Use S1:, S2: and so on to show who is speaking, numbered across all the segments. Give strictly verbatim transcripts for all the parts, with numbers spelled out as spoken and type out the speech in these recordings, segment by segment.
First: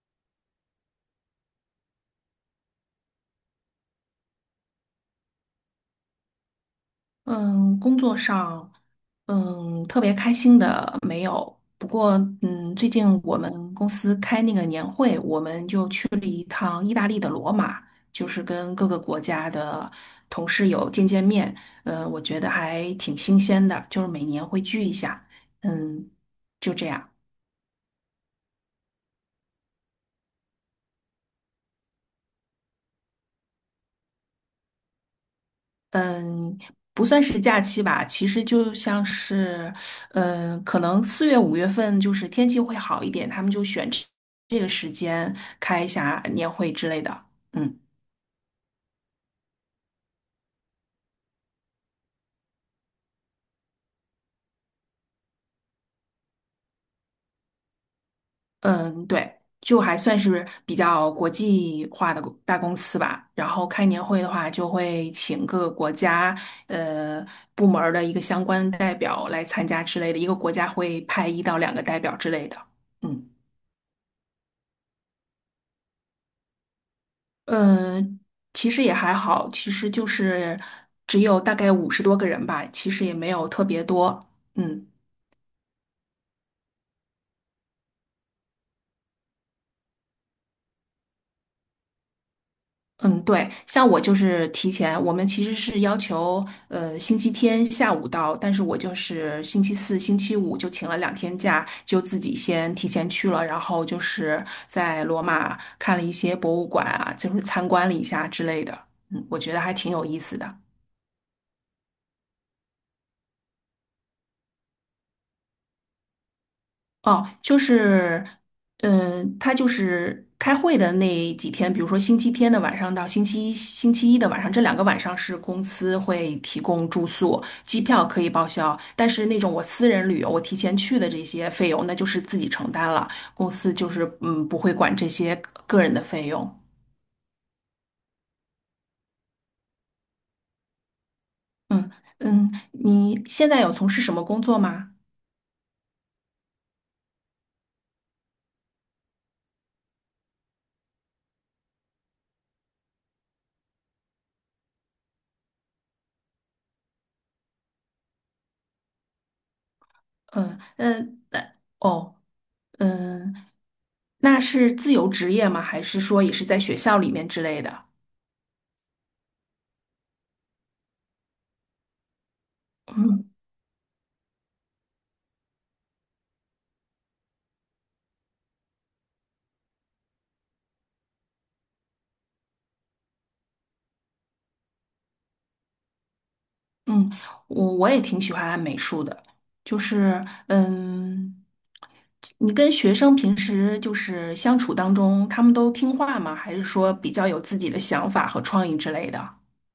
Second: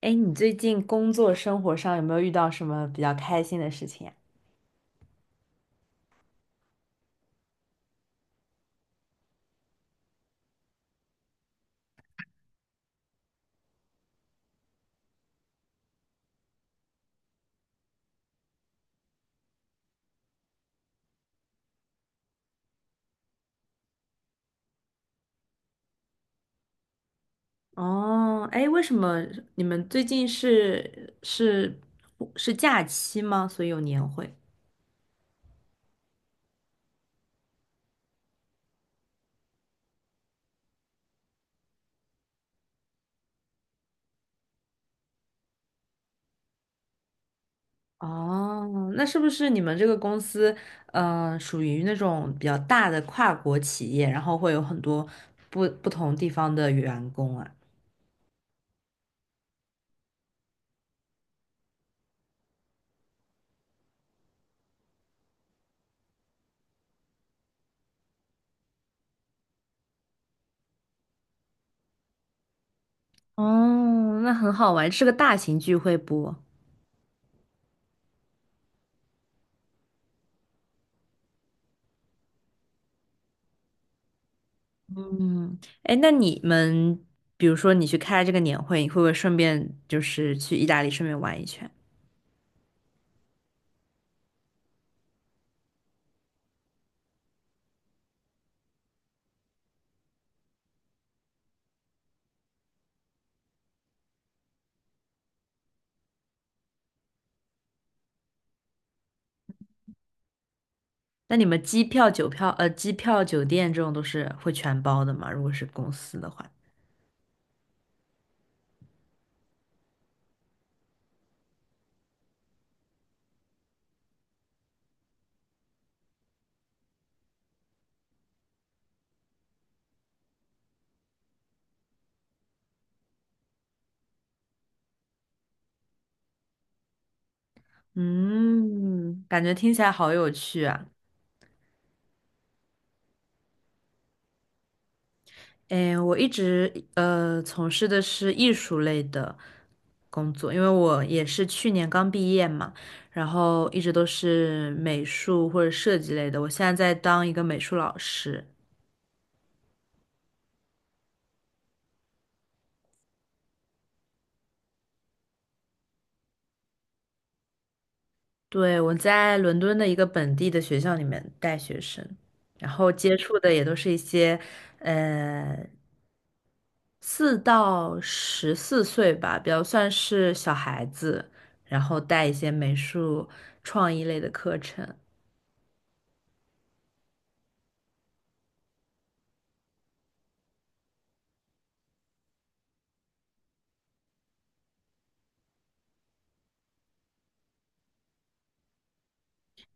S1: 哎，你最近工作生活上有没有遇到什么比较开心的事情呀。
S2: 嗯，工作上，嗯，特别开心的没有。不过，嗯，最近我们公司开那个年会，我们就去了一趟意大利的罗马，就是跟各个国家的同事有见见面。呃，我觉得还挺新鲜的，就是每年会聚一下。嗯，就这样。
S1: 哦，哎，为什么你们最近是是是假期吗？所以有年会。
S2: 嗯，不算是假期吧，其实就像是，嗯，可能四月、五月份就是天气会好一点，他们就选这这个时间开一下年会之类的。嗯
S1: 哦，那是不是你们这个公司，呃，属于那种比较大的跨国企业，然后会有很多不不同地方的员工啊？
S2: 嗯，对，就还算是比较国际化的公大公司吧。然后开年会的话，就会请各个国家呃部门儿的一个相关代表来参加之类的，一个国家会派一到两个代表之类的。嗯。
S1: 哦，那很好玩，是个大型聚会不？
S2: 嗯，其实也还好，其实就是只有大概五十多个人吧，其实也没有特别多。嗯
S1: 嗯，哎，那你们，比如说你去开这个年会，你会不会顺便就是去意大利顺便玩一圈？
S2: 嗯，对，像我就是提前，我们其实是要求呃星期天下午到，但是我就是星期四、星期五就请了两天假，就自己先提前去了，然后就是在罗马看了一些博物馆啊，就是参观了一下之类的。嗯，我觉得还挺有意思的。
S1: 那你们机票、酒票，呃，机票、酒店这种都是会全包的吗？如果是公司的话，
S2: 哦，就是，嗯、他就是开会的那几天，比如说星期天的晚上到星期一、星期一的晚上，这两个晚上是公司会提供住宿，机票可以报销，但是那种我私人旅游，我提前去的这些费用，那就是自己承担了，公司就是嗯不会管这些个人的费用。
S1: 嗯，感觉听起来好有趣啊。
S2: 嗯嗯，你现在有从事什么工作吗？
S1: 哎，我一直呃从事的是艺术类的工作，因为我也是去年刚毕业嘛，然后一直都是美术或者设计类的，我现在在当一个美术老师。
S2: 嗯嗯，那哦嗯，那是自由职业吗？还是说也是在学校里面之类的？
S1: 对，我在伦敦的一个本地的学校里面带学生，然后接
S2: 嗯
S1: 触的也都是一些，呃，四到十四岁吧，比较算是小孩子，然后带一些美术创意类的课程。
S2: 嗯，我我也挺喜欢美术的，就是嗯，你跟学生平时就是相处当中，他们都听话吗？还是说比较有自己的想法和创意之类的？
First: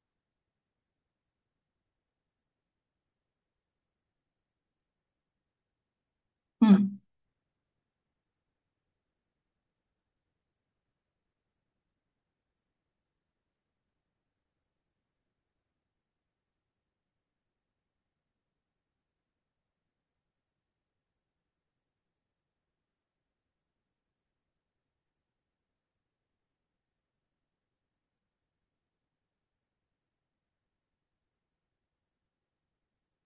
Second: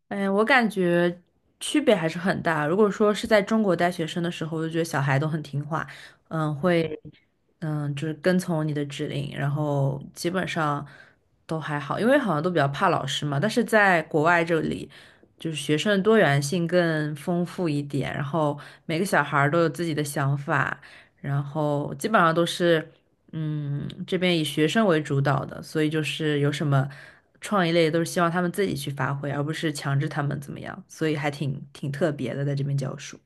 S1: 哎，我感觉区别还是很大。如果说是在中国带学生的时候，我就觉得小孩都很听话，嗯，会，
S2: 嗯，
S1: 嗯，就是跟从你的指令，然后基本上都还好，因为好像都比较怕老师嘛。但是在国外这里，就是学生的多元性更丰富一点，然后每个小孩儿都有自己的想法，然后基本上都是。嗯，这边以学生为主导的，所以就是有什么创意类都是希望他们自己去发挥，而不是强制他们怎么样，所以还挺挺特别的，在这边教书。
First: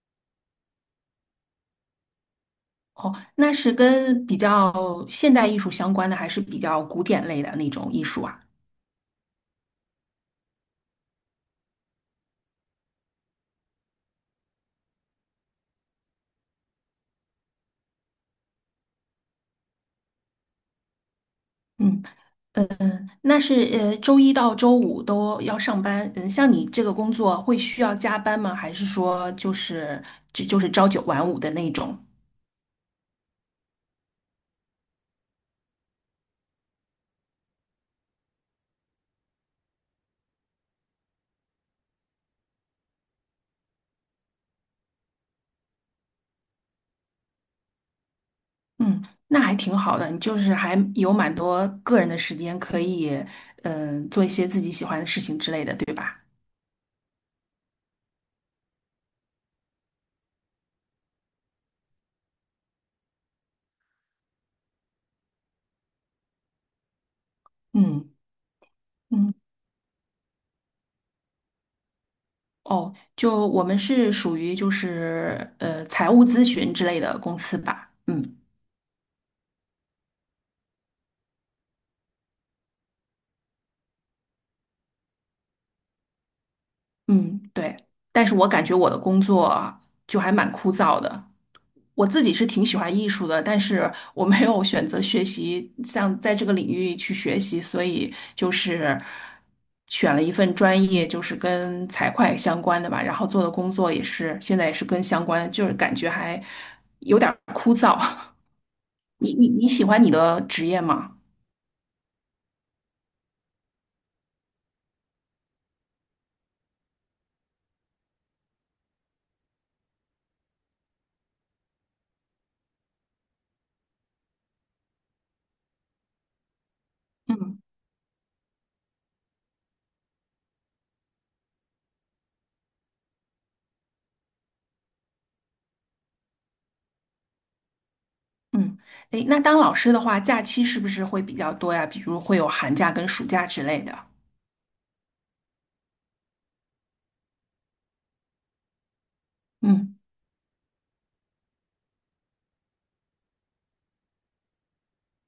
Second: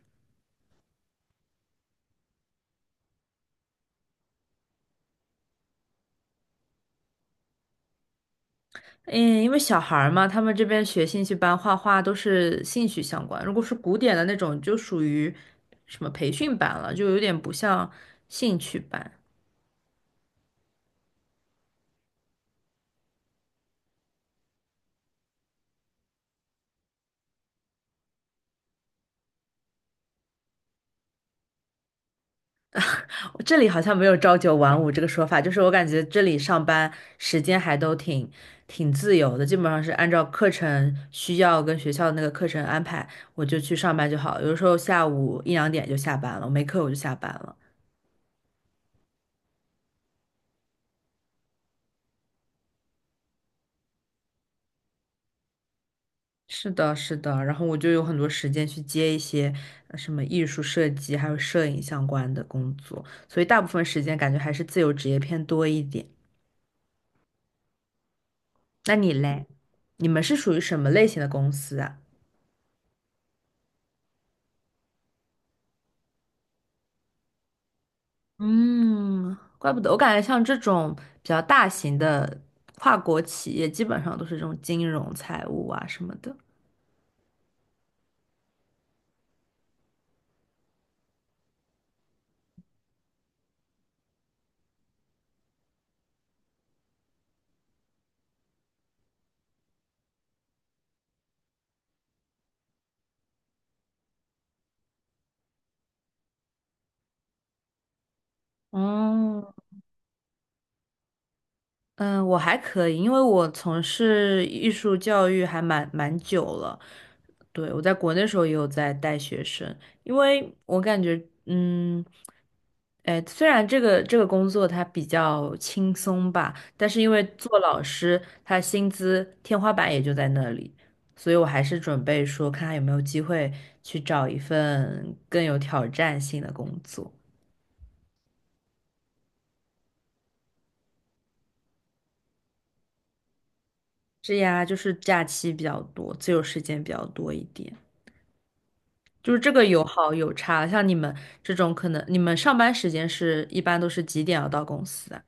S2: 哦，那是跟比较现代艺术相关的，还是比较古典类的那种艺术啊？
S1: 嗯，因为小孩儿嘛，他们这边学兴趣班画画都是兴趣相关，如果是古典的那种，就属于什么培训班了，就有点不像兴趣班。
S2: 嗯，那是呃，周一到周五都要上班。嗯，像你这个工作会需要加班吗？还是说就是就就是朝九晚五的那种？
S1: 我这里好像没有朝九晚五这个说法，就是我感觉这里上班时间还都挺挺自由的，基本上是按照课程需要跟学校的那个课程安排，我就去上班就好。有的时候下午一两点就下班了，我没课我就下班了。
S2: 嗯，那还挺好的，你就是还有蛮多个人的时间可以，嗯、做一些自己喜欢的事情之类的，对吧？
S1: 是的，是的，然后我就有很多时间去接一些呃什么艺术设计还有摄影相关的工作，所以大部分时间感觉还是自由职业偏多一点。
S2: 嗯
S1: 那你
S2: 嗯，
S1: 嘞？你们是属于什么类型的公司啊？
S2: 哦，就我们是属于就是呃财务咨询之类的公司吧，嗯。
S1: 嗯，怪不得，我感觉像这种比较大型的跨国企业，基本上都是这种金融、财务啊什么的。
S2: 嗯，对，但是我感觉我的工作就还蛮枯燥的。我自己是挺喜欢艺术的，但是我没有选择学习，像在这个领域去学习，所以就是选了一份专业，就是跟财会相关的吧。然后做的工作也是现在也是跟相关，就是感觉还有点儿枯燥。你你
S1: 嗯。
S2: 你喜欢你的职业吗？
S1: 嗯，我还可以，因为我从事艺术教育还蛮蛮久了。对，我在国内时候也有在带学生，因为我感觉，嗯，哎，虽然这个这个工作它比较轻松吧，但是因为做
S2: 嗯
S1: 老师，他薪资天花板也就在那里，所以我还是准备说，看看有没有机会去找一份更有挑战性的工作。
S2: 嗯，诶，那当老师的话，假期是不是会比较多呀？比如会有寒假跟暑假之类的。
S1: 是呀，就是假期比较多，自由时间比较多一点。就是这个有
S2: 嗯。
S1: 好有差，像你们这种可能，你们上班时间是一般都是几点要到公司啊？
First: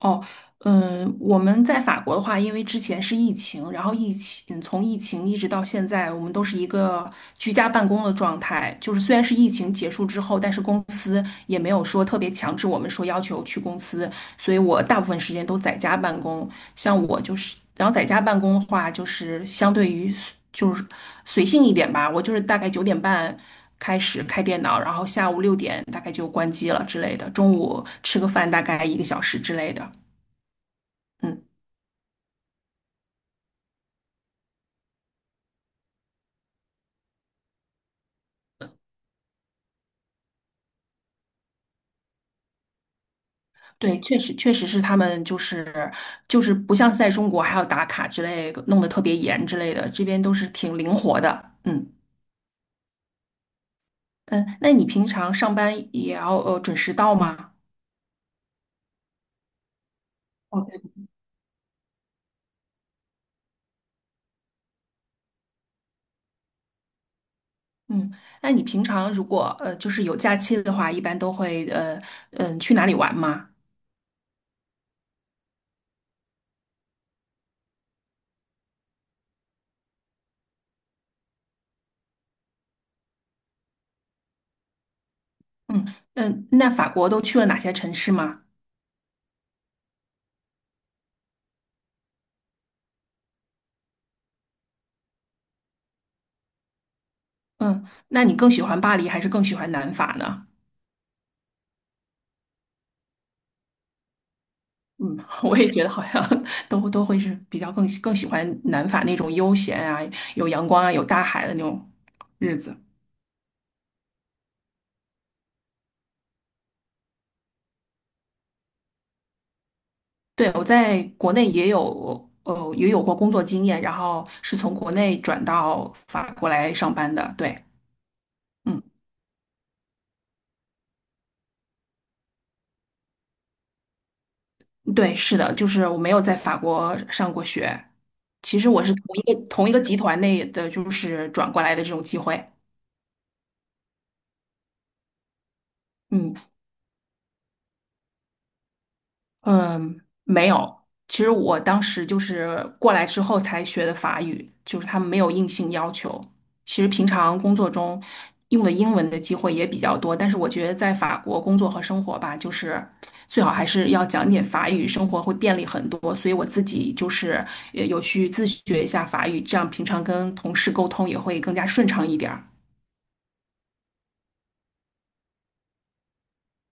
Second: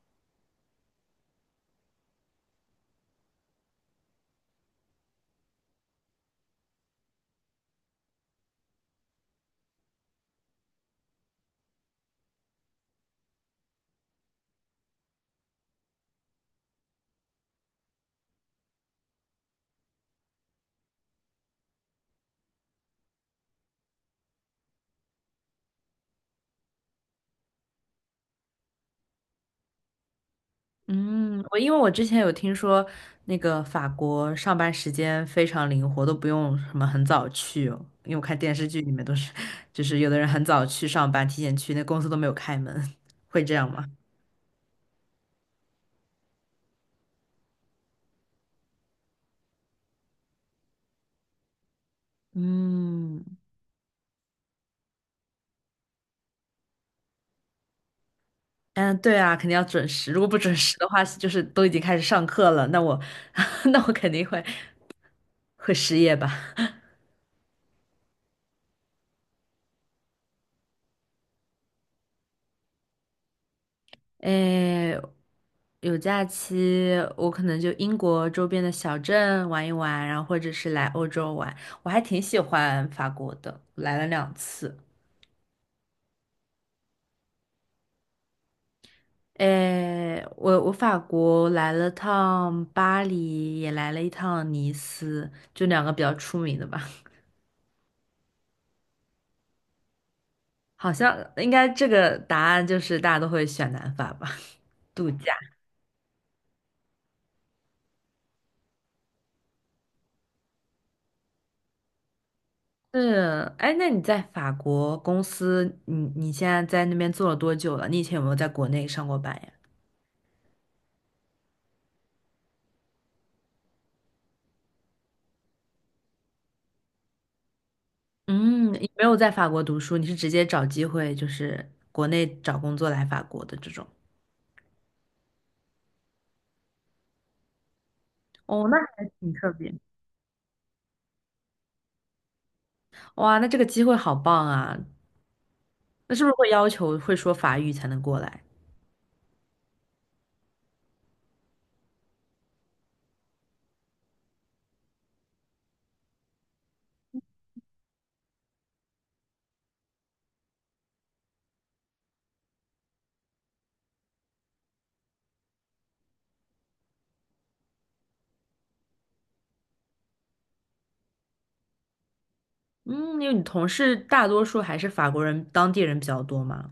S2: 哦，嗯，我们在法国的话，因为之前是疫情，然后疫情嗯，从疫情一直到现在，我们都是一个居家办公的状态。就是虽然是疫情结束之后，但是公司也没有说特别强制我们说要求去公司，所以我大部分时间都在家办公。像我就是，然后在家办公的话，就是相对于就是随性一点吧，我就是大概九点半。开始开电脑，然后下午六点大概就关机了之类的，中午吃个饭大概一个小时之类的。
S1: 嗯，
S2: 嗯，
S1: 我因为我之前有听说那个法国上班时间非常灵活，都不用什么很早去哦，因为我看电视剧里面都是，就是有的人很早去上班，提前去，那公司都没有开门，会这样吗？
S2: 对，确实确实是他们就是就是不像在中国还要打卡之类的弄得特别严之类的，这边都是挺灵活的。嗯
S1: 嗯
S2: 嗯，那你平常上班也要呃准时到吗？
S1: 嗯，对啊，肯定要准时，如果不准
S2: 哦，
S1: 时
S2: 对，
S1: 的话，就是都已经开始上课了，那我 那我肯定会会失业吧。
S2: 嗯，那你平常如果呃就是有假期的话，一般都会呃嗯、呃去哪里玩吗？
S1: 诶，有假期，我可能就英国周边的小镇玩一玩，然后或者是来欧洲玩。我还挺喜欢法国的，来了两次。
S2: 嗯嗯，那法国都去了哪些城市吗？
S1: 诶，我我法国来了趟巴黎，也来了一趟尼斯，就两个比较出名的吧。
S2: 嗯，那你更喜欢巴黎还是更喜欢南法呢？
S1: 好像应该这个答案就是大家都会选南法吧，度
S2: 嗯，
S1: 假。
S2: 我也觉得好像 都都会是比较更喜更喜欢南法那种悠闲啊，有阳光啊，有大海的那种日子。
S1: 是，哎，那你在法国公司，你你现在在那边做了多久了？你以前有没有在国内上过班呀？
S2: 对，我在国内也有呃也有过工作经验，然后是从国内转到法国来上班的。对，
S1: 嗯，
S2: 嗯，
S1: 你没有在法国读书，你是直接找机会，就是国内找工作来法国的这种。
S2: 对，是的，就是我没有在法国上过学，其
S1: 哦，
S2: 实
S1: 那
S2: 我是同
S1: 还
S2: 一
S1: 挺
S2: 个
S1: 特
S2: 同一
S1: 别。
S2: 个集团内的，就是转过来的这种机会。
S1: 哇，那这个机会好棒啊！那是不
S2: 嗯。
S1: 是会要求会说法语才能过来？
S2: 嗯，没有。其实我当时就是过来之后才学的法语，就是他们没有硬性要求。其实平常工作中用的英文的机会也比较多，但是我觉得在法国工作和生活吧，就是最好还是要讲点法语，生活会便利很多。所以我自己就是也有去自学一下法语，这样平常跟同事沟通也会更加顺畅一点儿。
S1: 嗯，因为你同事大多数还是法国人，当地人比较多嘛。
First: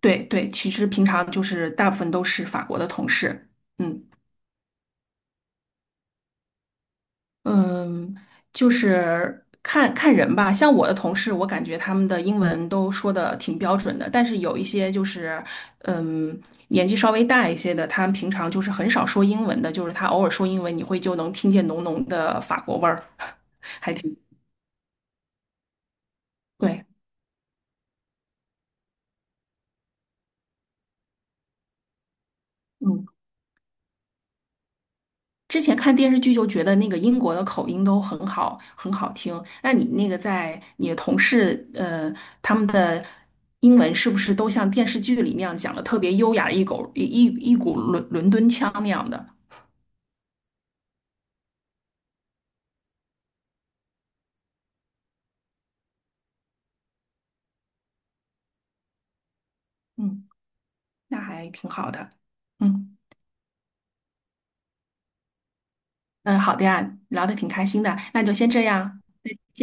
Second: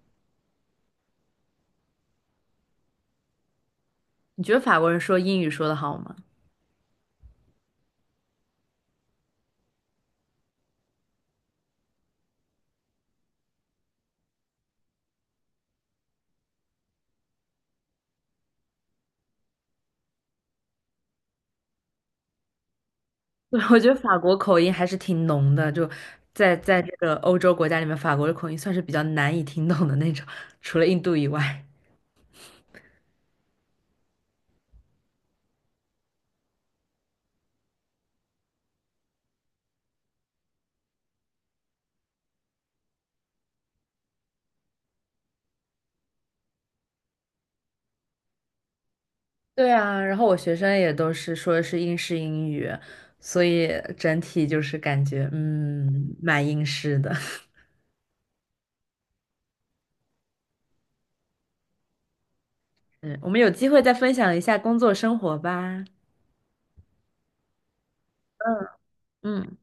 S2: 对对，其实平常就是大部分都是法国的同事，嗯。
S1: 你觉得法国人说英语说得好吗？
S2: 嗯，就是看看人吧。像我的同事，我感觉他们的英文都说的挺标准的，但是有一些就是，嗯，年纪稍微大一些的，他们平常就是很少说英文的，就是他偶尔说英文，你会就能听见浓浓的法国味儿，
S1: 对，我
S2: 还
S1: 觉得
S2: 挺
S1: 法国口音还是挺浓的，就在在
S2: 对。
S1: 这个欧洲国家里面，法国的口音算是比较难以听懂的那种，除了印度以外。
S2: 嗯。之前看电视剧就觉得那个英国的口音都很好，很好听。那你那个在你的同事，呃，他们的英文是不是都像电视剧里那样讲的特别优雅的一口一一一股伦伦敦腔那样的？
S1: 对啊，然后我学生也都是说的是英式英语，所以整体就是感觉嗯蛮英式的。
S2: 嗯，那还挺好的。嗯
S1: 嗯，我们有机会再分享一下工作生活吧。
S2: 嗯，好的呀，聊得挺开心的，那就先这
S1: 嗯。
S2: 样。再
S1: 嗯。
S2: 见。